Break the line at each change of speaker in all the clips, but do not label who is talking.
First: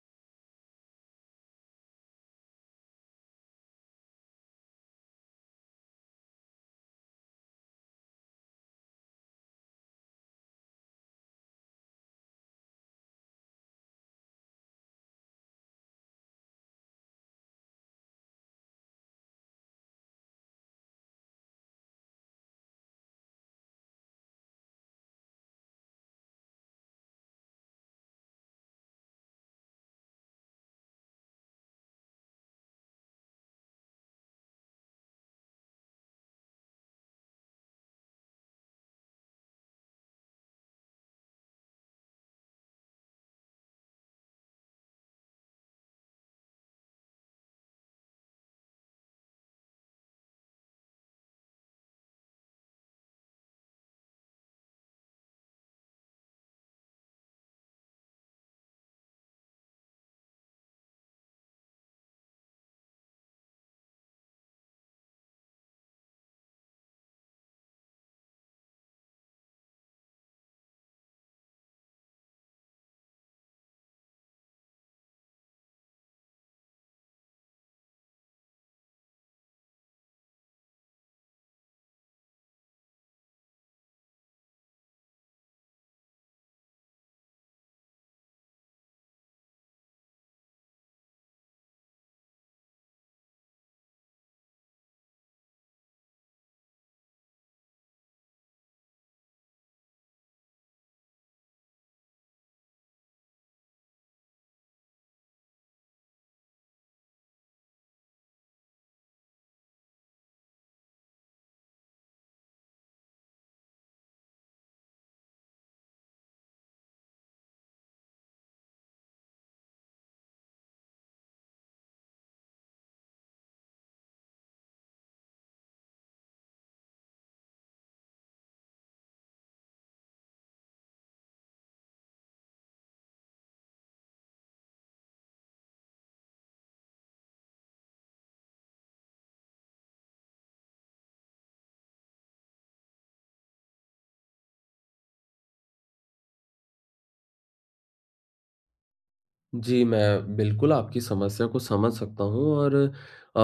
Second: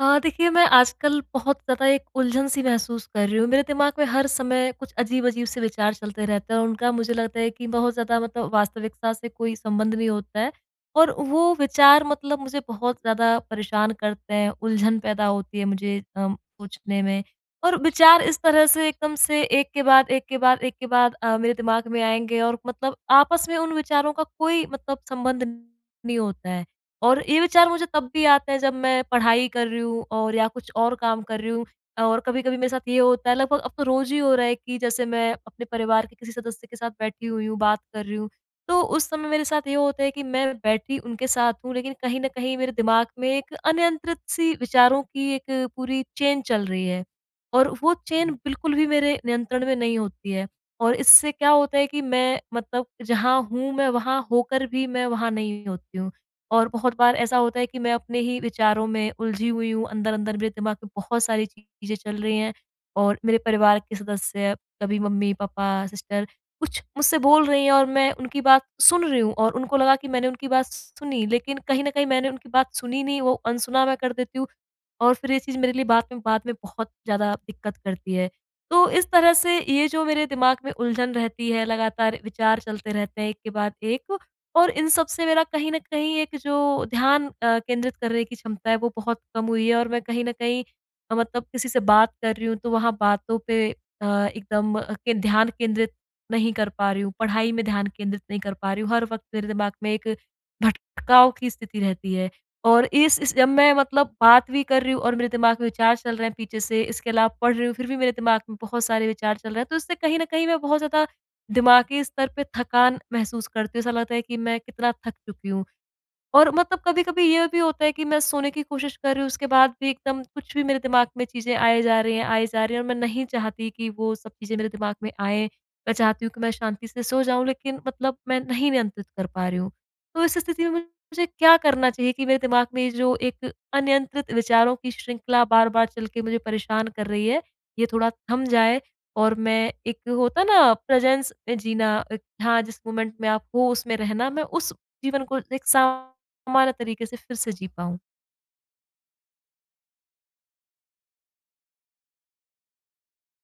देखिए, मैं आजकल बहुत ज़्यादा एक उलझन सी महसूस कर रही हूँ। मेरे दिमाग में हर समय कुछ अजीब-अजीब से विचार चलते रहते हैं, और उनका मुझे लगता है कि बहुत ज़्यादा वास्तविकता से कोई संबंध नहीं होता है। और वो विचार मुझे बहुत ज़्यादा परेशान करते हैं, उलझन पैदा होती है मुझे सोचने में। और विचार इस तरह से एकदम से एक के बाद एक के बाद एक के बाद मेरे दिमाग में आएँगे, और आपस में उन विचारों का कोई संबंध नहीं होता है। और ये विचार मुझे तब भी आता है, जब मैं पढ़ाई कर रही हूँ और या कुछ और काम कर रही हूँ। और कभी-कभी मेरे साथ ये होता है, लगभग अब तो रोज़ ही हो रहा है, कि जैसे मैं अपने परिवार के किसी सदस्य के साथ बैठी हुई हूँ, बात कर रही हूँ, तो उस समय मेरे साथ ये होता है कि मैं बैठी उनके साथ हूँ, लेकिन कहीं न कहीं मेरे दिमाग में एक अनियंत्रित सी विचारों की एक पूरी चेन चल रही है। और वो चेन बिल्कुल भी मेरे नियंत्रण में नहीं होती है। और इससे क्या होता है कि मैं जहाँ हूँ, मैं वहाँ होकर भी मैं वहाँ नहीं होती हूँ। और बहुत बार ऐसा होता है कि मैं अपने ही विचारों में उलझी हुई हूँ, अंदर-अंदर मेरे दिमाग में बहुत सारी चीज़ें चल रही हैं, और मेरे परिवार के सदस्य, कभी मम्मी-पापा, सिस्टर, कुछ मुझसे बोल रही हैं, और मैं उनकी बात सुन रही हूँ और उनको लगा कि मैंने उनकी बात सुनी, लेकिन कहीं न कहीं मैंने उनकी बात सुनी नहीं, वो अनसुना मैं कर देती हूँ। और फिर ये चीज़ मेरे लिए बाद में बहुत ज़्यादा दिक्कत करती है। तो इस तरह से ये जो मेरे दिमाग में उलझन रहती है, लगातार विचार चलते रहते हैं एक के बाद एक, और इन सब से मेरा कहीं न कहीं एक जो ध्यान केंद्रित करने की क्षमता है, वो बहुत कम हुई है, और मैं कहीं न कहीं किसी से बात कर रही हूँ, तो वहाँ बातों पे एकदम अ, के ध्यान केंद्रित नहीं कर पा रही हूँ, पढ़ाई में ध्यान केंद्रित नहीं कर पा रही हूँ। हर वक़्त मेरे दिमाग में एक भटकाव की स्थिति रहती है। और इस जब मैं बात भी कर रही हूँ और मेरे दिमाग में विचार चल रहे हैं पीछे से, इसके अलावा पढ़ रही हूँ, फिर भी मेरे दिमाग में बहुत सारे विचार चल रहे हैं, तो इससे कहीं न कहीं मैं बहुत ज़्यादा दिमागी स्तर पे थकान महसूस करती हूँ। ऐसा लगता है कि मैं कितना थक चुकी हूँ। और कभी-कभी ये भी होता है कि मैं सोने की कोशिश कर रही हूँ, उसके बाद भी एकदम कुछ भी मेरे दिमाग में चीज़ें आए जा रही हैं आए जा रही हैं, और मैं नहीं चाहती कि वो सब चीज़ें मेरे दिमाग में आएँ। मैं चाहती हूँ कि मैं शांति से सो जाऊँ, लेकिन मैं नहीं नियंत्रित कर पा रही हूँ। तो इस स्थिति में मुझे क्या करना चाहिए कि मेरे दिमाग में ये जो एक अनियंत्रित विचारों की श्रृंखला बार-बार चल के मुझे परेशान कर रही है, ये थोड़ा थम जाए, और मैं एक होता है ना प्रेज़ेंस में जीना, एक हाँ, जिस मोमेंट में आप हो उसमें रहना, मैं उस जीवन को एक सा हमारा तरीके से फिर से जी पाऊँ।
जी, मैं बिल्कुल आपकी समस्या को समझ सकता हूँ। और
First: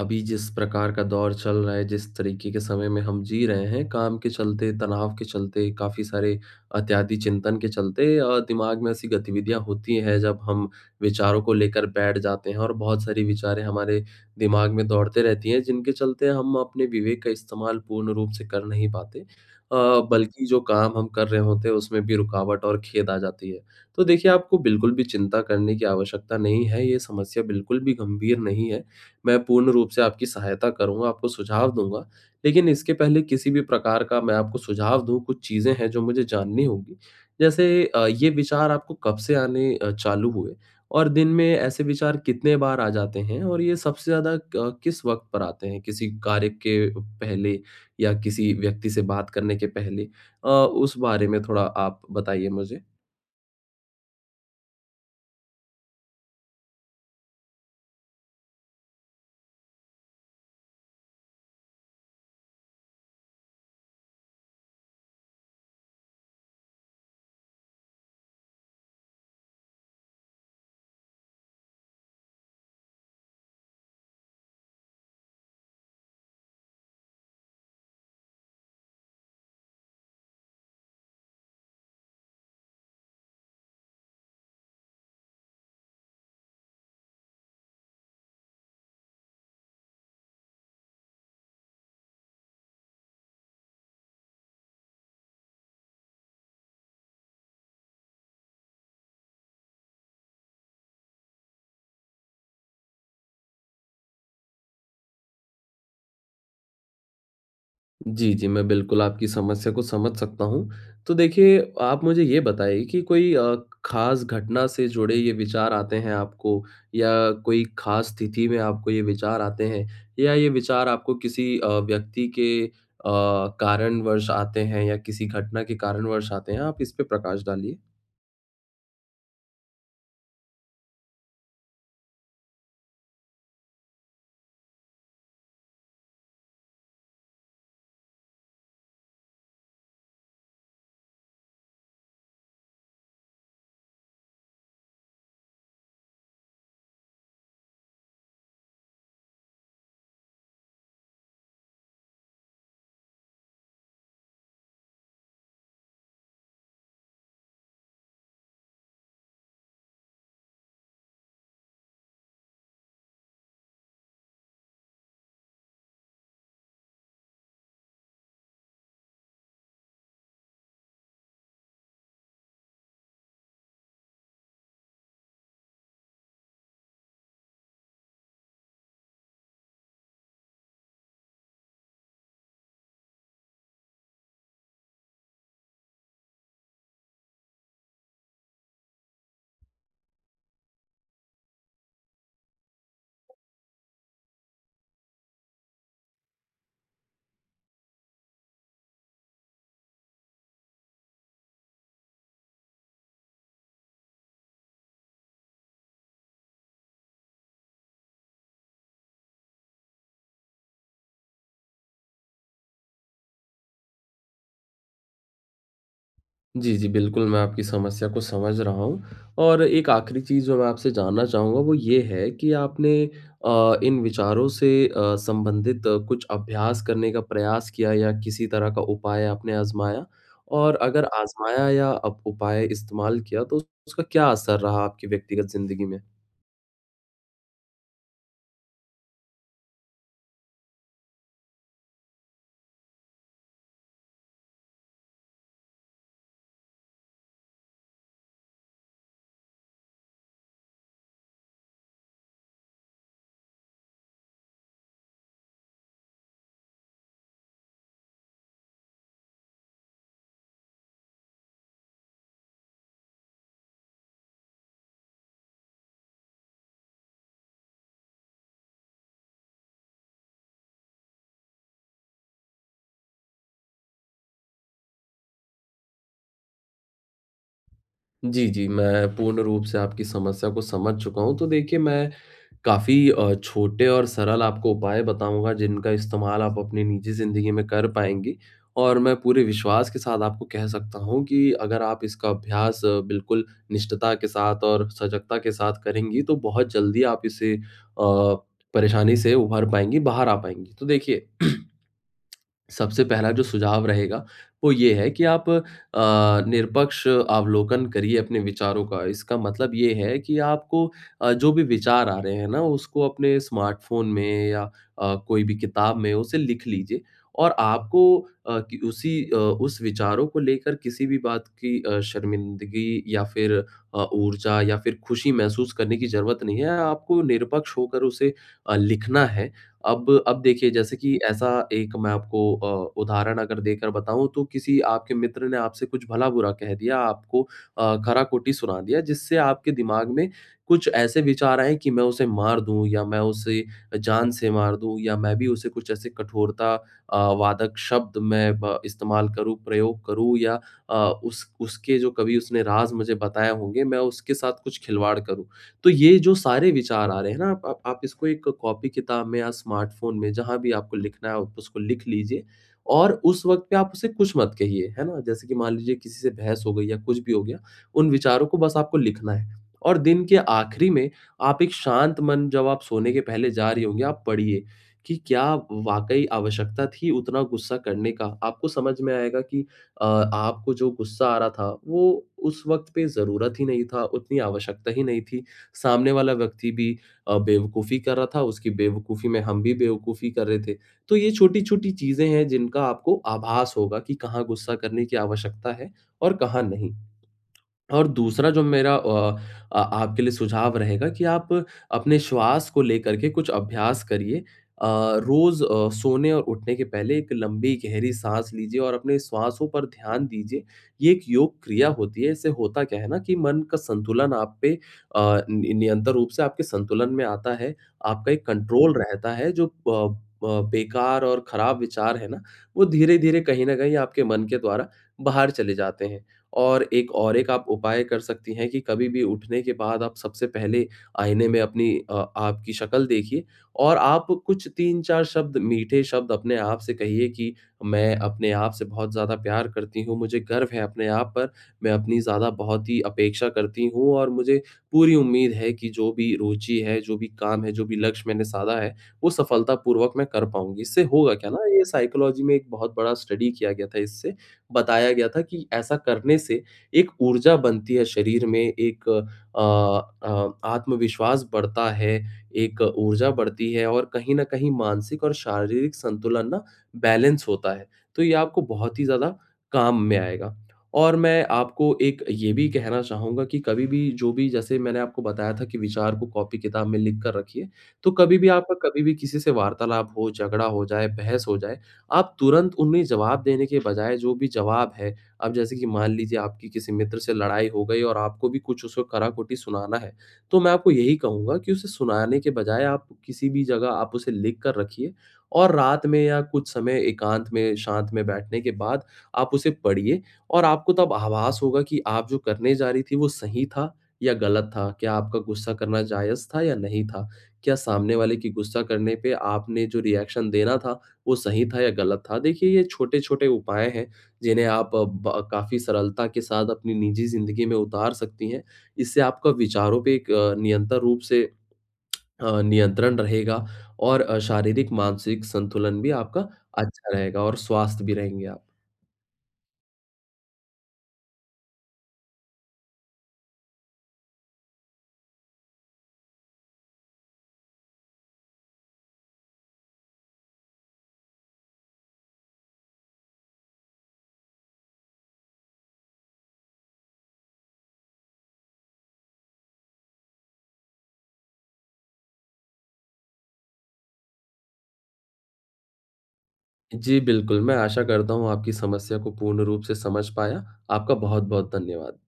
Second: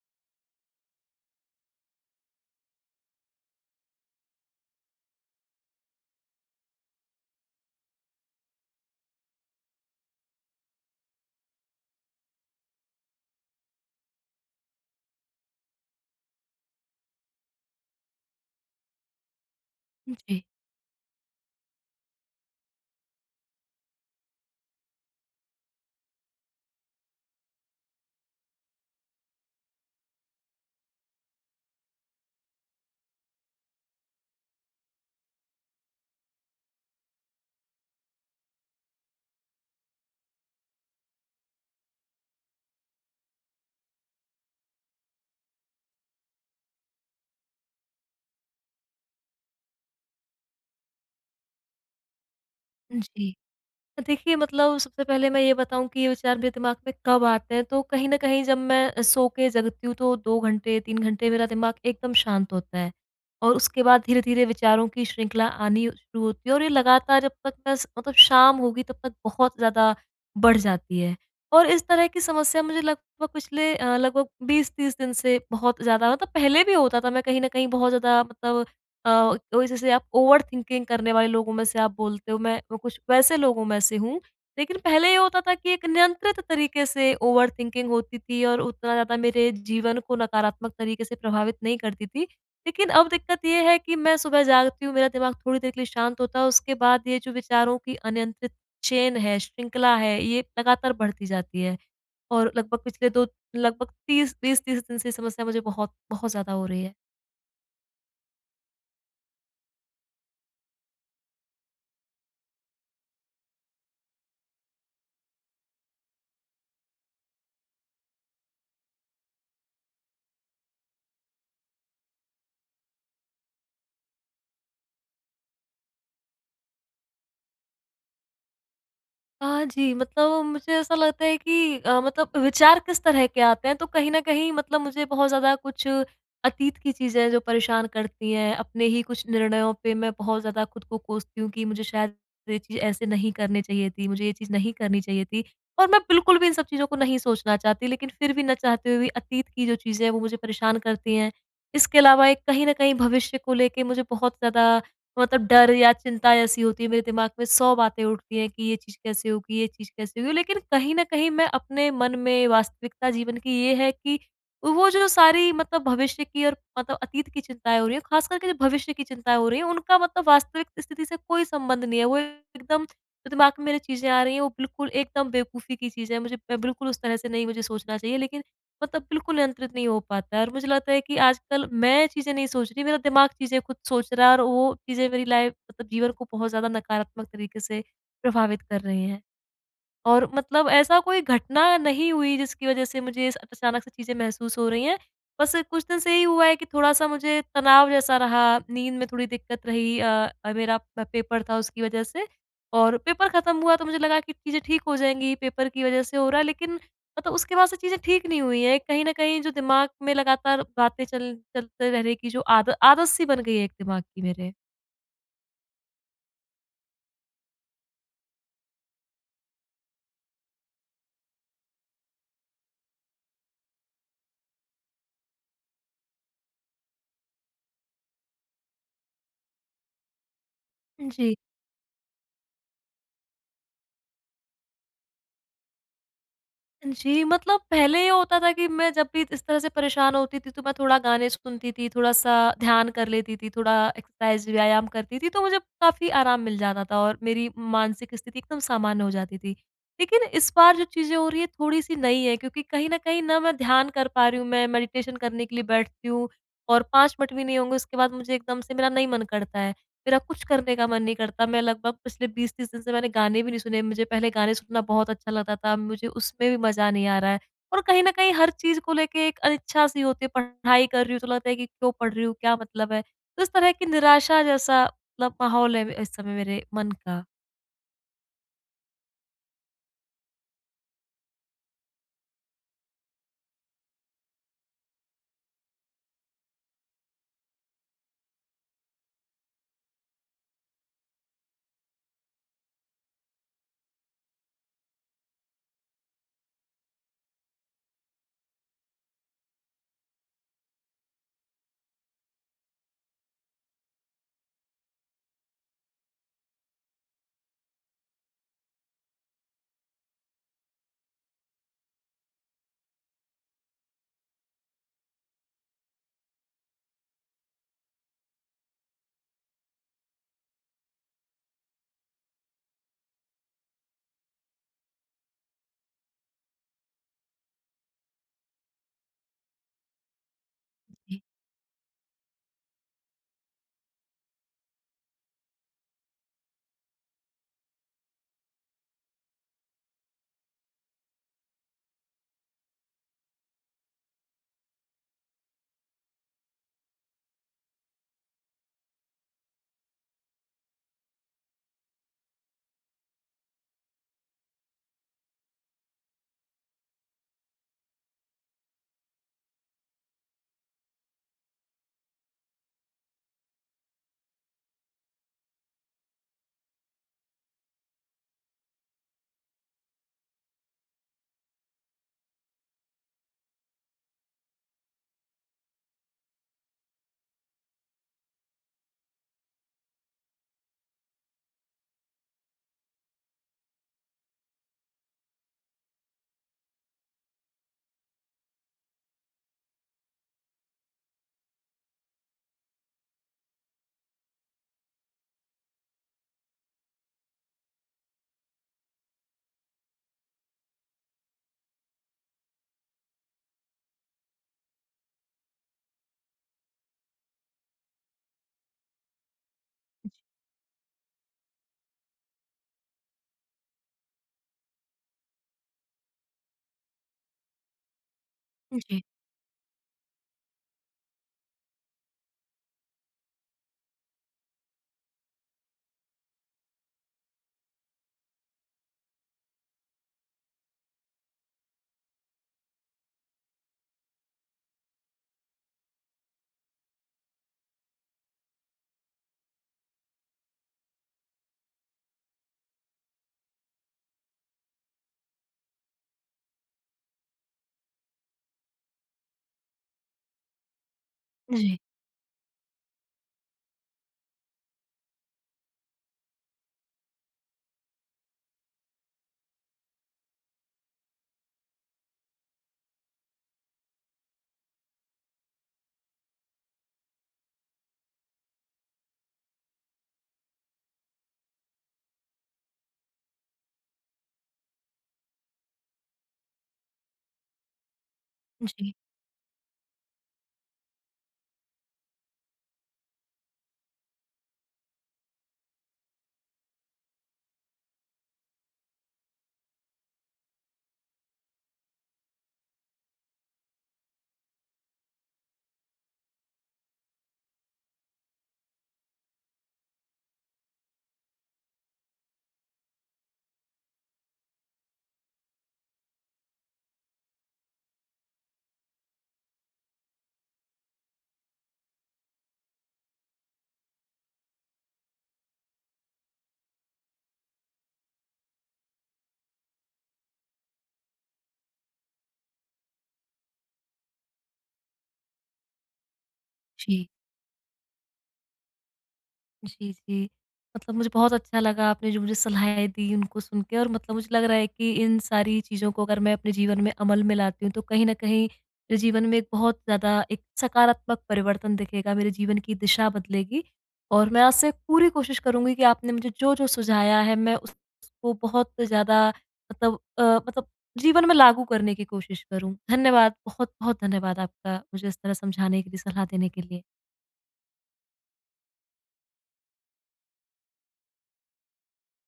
अभी जिस प्रकार का दौर चल रहा है, जिस तरीके के समय में हम जी रहे हैं, काम के चलते, तनाव के चलते, काफ़ी सारे अत्यधिक चिंतन के चलते दिमाग में ऐसी गतिविधियाँ होती हैं जब हम विचारों को लेकर बैठ जाते हैं, और बहुत सारी विचारें हमारे दिमाग में दौड़ते रहती हैं, जिनके चलते हम अपने विवेक का इस्तेमाल पूर्ण रूप से कर नहीं पाते।
जी,
बल्कि जो काम हम कर रहे होते हैं उसमें भी रुकावट और खेद आ जाती है। तो देखिए, आपको बिल्कुल भी चिंता करने की आवश्यकता नहीं है, ये समस्या बिल्कुल भी गंभीर नहीं है। मैं पूर्ण रूप से आपकी सहायता करूँगा, आपको सुझाव दूँगा, लेकिन इसके पहले किसी भी प्रकार का मैं आपको सुझाव दूँ, कुछ चीज़ें हैं जो मुझे जाननी होंगी। जैसे ये विचार आपको कब से आने चालू हुए, और दिन में ऐसे विचार कितने बार आ जाते हैं, और ये सबसे ज़्यादा क किस वक़्त पर आते हैं? किसी कार्य के पहले या किसी व्यक्ति से बात करने के पहले? उस बारे में थोड़ा आप बताइए मुझे।
जी। देखिए सबसे पहले मैं ये बताऊँ कि ये विचार मेरे दिमाग में कब आते हैं, तो कहीं न कहीं जब मैं सो के जगती हूँ तो 2 घंटे, 3 घंटे मेरा दिमाग एकदम शांत होता है। और उसके बाद धीरे-धीरे विचारों की श्रृंखला आनी शुरू होती है, और ये लगातार जब तक मैं स मतलब शाम होगी तब तक बहुत ज़्यादा बढ़ जाती है। और इस तरह की समस्या मुझे लगभग पिछले लगभग 20-30 दिन से बहुत ज़्यादा पहले भी होता था, मैं कहीं न कहीं बहुत ज़्यादा मतलब अ, ओ जैसे आप ओवरथिंकिंग करने वाले लोगों में से आप बोलते हो, मैं वो कुछ वैसे लोगों में से हूँ। लेकिन पहले ये होता था कि एक नियंत्रित तरीके से ओवरथिंकिंग होती थी, और उतना ज़्यादा मेरे जीवन को नकारात्मक तरीके से प्रभावित नहीं करती थी। लेकिन अब दिक्कत ये है कि मैं सुबह जागती हूँ, मेरा दिमाग थोड़ी देर के लिए शांत होता है, उसके बाद ये जो विचारों की अनियंत्रित चेन है, श्रृंखला है, ये लगातार बढ़ती जाती है। और लगभग पिछले 2 लगभग 30 20-30 दिन से ये समस्या मुझे बहुत बहुत ज़्यादा हो रही है।
जी, जी। मैं बिल्कुल आपकी समस्या को समझ सकता हूँ। तो देखिए, आप मुझे ये बताइए कि कोई ख़ास घटना से जुड़े ये विचार आते हैं आपको, या कोई ख़ास स्थिति में आपको ये विचार आते हैं, या ये विचार आपको किसी व्यक्ति के कारणवश आते हैं या किसी घटना के कारणवश आते हैं? आप इस पे प्रकाश डालिए।
हाँ जी, मुझे ऐसा लगता है कि विचार किस तरह के आते हैं, तो कहीं न कहीं मुझे बहुत ज़्यादा कुछ अतीत की चीज़ें जो परेशान करती हैं, अपने ही कुछ निर्णयों पे मैं बहुत ज़्यादा खुद को कोसती हूँ कि मुझे शायद ये चीज़ ऐसे नहीं करनी चाहिए थी, मुझे ये चीज़ नहीं करनी चाहिए थी। और मैं बिल्कुल भी इन सब चीज़ों को नहीं सोचना चाहती, लेकिन फिर भी ना चाहते हुए भी अतीत की जो चीज़ें हैं, वो मुझे परेशान करती हैं। इसके अलावा एक कहीं न कहीं भविष्य को लेके मुझे बहुत ज़्यादा डर या चिंता ऐसी होती है, मेरे दिमाग में 100 बातें उठती हैं कि ये चीज़ कैसे होगी, ये चीज़ कैसे होगी? लेकिन कहीं न कहीं मैं अपने मन में वास्तविकता जीवन की ये है कि वो जो सारी भविष्य की और अतीत की चिंताएँ हो रही हैं, ख़ास करके जो भविष्य की चिंताएँ हो रही हैं, उनका वास्तविक स्थिति से कोई संबंध नहीं है। वो एकदम जो दिमाग में मेरे चीज़ें आ रही हैं, वो बिल्कुल एकदम बेवकूफ़ी की चीज़ें हैं। मुझे मैं बिल्कुल उस तरह से नहीं मुझे सोचना चाहिए, लेकिन बिल्कुल नियंत्रित नहीं हो पाता है। और मुझे लगता है कि आजकल मैं चीज़ें नहीं सोच रही, मेरा दिमाग चीज़ें खुद सोच रहा है, और वो चीज़ें मेरी लाइफ़ जीवन को बहुत ज़्यादा नकारात्मक तरीके से प्रभावित कर रही हैं। और ऐसा कोई घटना नहीं हुई, जिसकी वज़ह से मुझे स अचानक से चीज़ें महसूस हो रही हैं। बस कुछ दिन से ही हुआ है कि थोड़ा-सा मुझे तनाव जैसा रहा, नींद में थोड़ी दिक्कत रही, मेरा प पेपर था उसकी वज़ह से। और पेपर ख़त्म हुआ तो मुझे लगा कि चीज़ें ठीक हो जाएँगी, पेपर की वज़ह से हो रहा है, लेकिन उसके बाद से चीज़ें ठीक नहीं हुई हैं। कहीं न कहीं जो दिमाग में लगातार बातें चल चलते रहने की जो आद आदत सी बन गई है एक दिमाग की मेरे।
जी, जी। बिल्कुल, मैं आपकी समस्या को समझ रहा हूँ, और एक आखिरी चीज़ जो मैं आपसे जानना चाहूँगा वो ये है कि आपने इन विचारों से संबंधित कुछ अभ्यास करने का प्रयास किया या किसी तरह का उपाय आपने आज़माया? और अगर
जी।
आज़माया या अप उपाय इस्तेमाल किया तो उसका क्या असर रहा आपकी व्यक्तिगत ज़िंदगी में?
जी, पहले ये होता था कि मैं जब भी इस तरह से परेशान होती थी, तो मैं थोड़ा गाने सुनती थी, थोड़ा-सा ध्यान कर लेती थी, थोड़ा एक्सरसाइज़, व्यायाम करती थी, तो मुझे काफ़ी आराम मिल जाता था और मेरी मानसिक स्थिति एकदम सामान्य हो जाती थी। लेकिन इस बार जो चीज़ें हो रही हैं, थोड़ी-सी नई हैं, क्योंकि कहीं न कहीं ना मैं ध्यान कर पा रही हूँ, मैं मेडिटेशन करने के लिए बैठती हूँ और 5 मिनट भी नहीं होंगे, उसके बाद मुझे एकदम से मेरा नहीं मन करता है। मेरा कुछ करने का मन नहीं करता। मैं लगभग पिछले 20-30 दिन से मैंने गाने भी नहीं सुने। मुझे पहले गाने सुनना बहुत अच्छा लगता था, मुझे उसमें भी मज़ा नहीं आ रहा है। और कहीं न कहीं हर चीज़ को लेके एक अनिच्छा-सी होती है, पढ़ाई कर रही हूँ तो लगता है कि क्यों पढ़ रही हूँ, क्या मतलब है? तो इस तरह की निराशा जैसा माहौल है इस समय मेरे मन का।
जी, जी, मैं पूर्ण रूप से आपकी समस्या को समझ चुका हूँ। तो देखिए, मैं काफ़ी छोटे और सरल आपको उपाय बताऊँगा जिनका इस्तेमाल आप अपनी निजी ज़िंदगी में कर पाएँगी। और मैं पूरे विश्वास के साथ आपको कह सकता हूँ कि अगर आप इसका अभ्यास बिल्कुल निष्ठता के साथ और सजगता के साथ करेंगी, तो बहुत जल्दी आप इसे परेशानी से उभर पाएँगी, बाहर आ पाएँगी। तो देखिए, सबसे पहला जो सुझाव रहेगा, वो ये है कि आप निरपक्ष अवलोकन करिए अपने विचारों का। इसका मतलब ये है कि आपको जो भी विचार आ रहे हैं ना, उसको अपने स्मार्टफ़ोन में या कोई भी किताब में उसे लिख लीजिए। और आपको कि उसी उस विचारों को लेकर किसी भी बात की शर्मिंदगी या फिर ऊर्जा या फिर खुशी महसूस करने की ज़रूरत नहीं है। आपको निरपक्ष होकर उसे लिखना है। अब देखिए, जैसे कि
जी।
ऐसा एक मैं आपको उदाहरण अगर देकर बताऊँ, तो किसी आपके मित्र ने आपसे कुछ भला-बुरा कह दिया, आपको खरा-खोटी सुना दिया, जिससे आपके दिमाग में कुछ ऐसे विचार आएँ कि मैं उसे मार दूँ या मैं उसे जान से मार दूँ, या मैं भी उसे कुछ ऐसे कठोरता वादक शब्द मैं ब इस्तेमाल करूँ, प्रयोग करूँ, या अ, उस उसके जो कभी उसने राज़ मुझे बताए होंगे मैं उसके साथ कुछ खिलवाड़ करूँ। तो ये जो सारे विचार आ रहे हैं ना, आप इसको एक कॉपी किताब में या स्मार्टफ़ोन में जहाँ भी आपको लिखना है आप उसको लिख लीजिए। और उस वक़्त पे आप उसे कुछ मत कहिए, है ना? जैसे कि मान लीजिए किसी से बहस हो गई या कुछ भी हो गया, उन विचारों को बस आपको लिखना है। और दिन के आखिरी में आप एक शांत मन, जब आप सोने के पहले जा रही होंगी, आप पढ़िए कि क्या वाक़ई आवश्यकता थी उतना गुस्सा करने का? आपको समझ में आएगा कि आपको जो गुस्सा आ रहा था वो उस वक़्त पे ज़रूरत ही नहीं था, उतनी आवश्यकता ही नहीं थी। सामने वाला व्यक्ति भी बेवकूफ़ी कर रहा था, उसकी बेवकूफ़ी में हम भी बेवकूफ़ी कर रहे थे। तो ये छोटी-छोटी चीज़ें हैं जिनका आपको आभास होगा कि कहाँ गुस्सा करने की आवश्यकता है और कहाँ नहीं। और दूसरा जो मेरा आपके लिए सुझाव रहेगा कि आप अपने श्वास को लेकर के कुछ अभ्यास करिए। अ, रोज़ सोने और उठने के पहले एक लंबी गहरी साँस लीजिए और अपने श्वासों पर ध्यान दीजिए। ये एक योग क्रिया होती है, इससे होता क्या है ना कि मन का संतुलन आप पे अ, नि निरंतर रूप से आपके संतुलन में आता है। आपका एक कंट्रोल
जी,
रहता है, जो प बेकार और खराब विचार है ना, वो धीरे-धीरे कहीं न कहीं आपके मन के द्वारा बाहर चले जाते हैं। और एक आप उपाय कर सकती हैं कि कभी भी उठने के बाद आप सबसे पहले आईने में आपकी शक्ल देखिए, और आप कुछ 3-4 शब्द, मीठे शब्द अपने आप से कहिए कि मैं अपने आप से बहुत ज़्यादा प्यार करती हूँ, मुझे गर्व है अपने आप पर, मैं अपनी ज़्यादा बहुत ही अपेक्षा करती हूँ, और मुझे पूरी उम्मीद है कि जो भी रुचि है, जो भी काम है, जो भी लक्ष्य मैंने साधा है, वो सफलतापूर्वक मैं कर पाऊँगी। इससे होगा क्या ना,
जी,
ये साइकोलॉजी में एक बहुत बड़ा स्टडी किया गया था, इससे बताया गया था कि ऐसा करने से एक ऊर्जा बनती है शरीर में, एक आत्मविश्वास बढ़ता है, एक ऊर्जा बढ़ती है, और कहीं न कहीं मानसिक और शारीरिक संतुलन ना बैलेंस होता है। तो ये आपको बहुत ही ज़्यादा काम में आएगा। और मैं आपको एक ये भी कहना चाहूँगा कि कभी भी जो भी, जैसे मैंने आपको बताया था कि विचार को कॉपी-किताब में लिख कर रखिए, तो कभी भी आपका
जी,
कभी भी किसी से वार्तालाप हो, झगड़ा हो जाए, बहस हो जाए, आप तुरंत उन्हें जवाब देने के बजाय जो भी जवाब है, अब जैसे कि मान लीजिए आपकी किसी मित्र से लड़ाई हो गई और आपको भी कुछ उसको कराकुटी सुनाना है, तो मैं आपको यही कहूँगा कि उसे सुनाने के बजाय आप किसी भी जगह आप उसे लिख कर रखिए, और रात में या कुछ समय एकांत में, शांत में बैठने के बाद आप उसे पढ़िए। और आपको तब आभास होगा कि आप जो करने जा रही थी वो सही था या गलत था? क्या आपका गुस्सा करना जायज़ था या नहीं था? क्या सामने वाले की गुस्सा करने पे आपने जो रिएक्शन देना था, वो सही था या गलत था? देखिए, ये छोटे-छोटे उपाय हैं, जिन्हें आप ब काफ़ी सरलता के साथ अपनी निजी ज़िंदगी में उतार सकती हैं। इससे आपका विचारों पे एक निरंतर रूप से नियंत्रण रहेगा, और शारीरिक, मानसिक संतुलन भी आपका
जी।
अच्छा रहेगा और स्वस्थ भी रहेंगे आप।
जी, जी। मुझे बहुत अच्छा लगा आपने जो मुझे सलाहें दी उनको सुन के, और मुझे लग रहा है कि इन सारी चीज़ों को अगर मैं अपने जीवन में अमल में लाती हूँ, तो कहीं न कहीं मेरे जीवन में एक बहुत ज़्यादा एक सकारात्मक परिवर्तन दिखेगा, मेरे जीवन की दिशा बदलेगी। और मैं आज से पूरी कोशिश करूँगी कि आपने मुझे जो-जो सुझाया है, मैं उस उसको बहुत ज़्यादा मतलब अ, मतलब जीवन में लागू करने की कोशिश करूँ। धन्यवाद, बहुत-बहुत धन्यवाद आपका मुझे इस तरह समझाने के लिए, सलाह देने के लिए।
जी, बिल्कुल, मैं आशा करता हूँ आपकी समस्या को पूर्ण रूप से समझ पाया। आपका बहुत-बहुत धन्यवाद।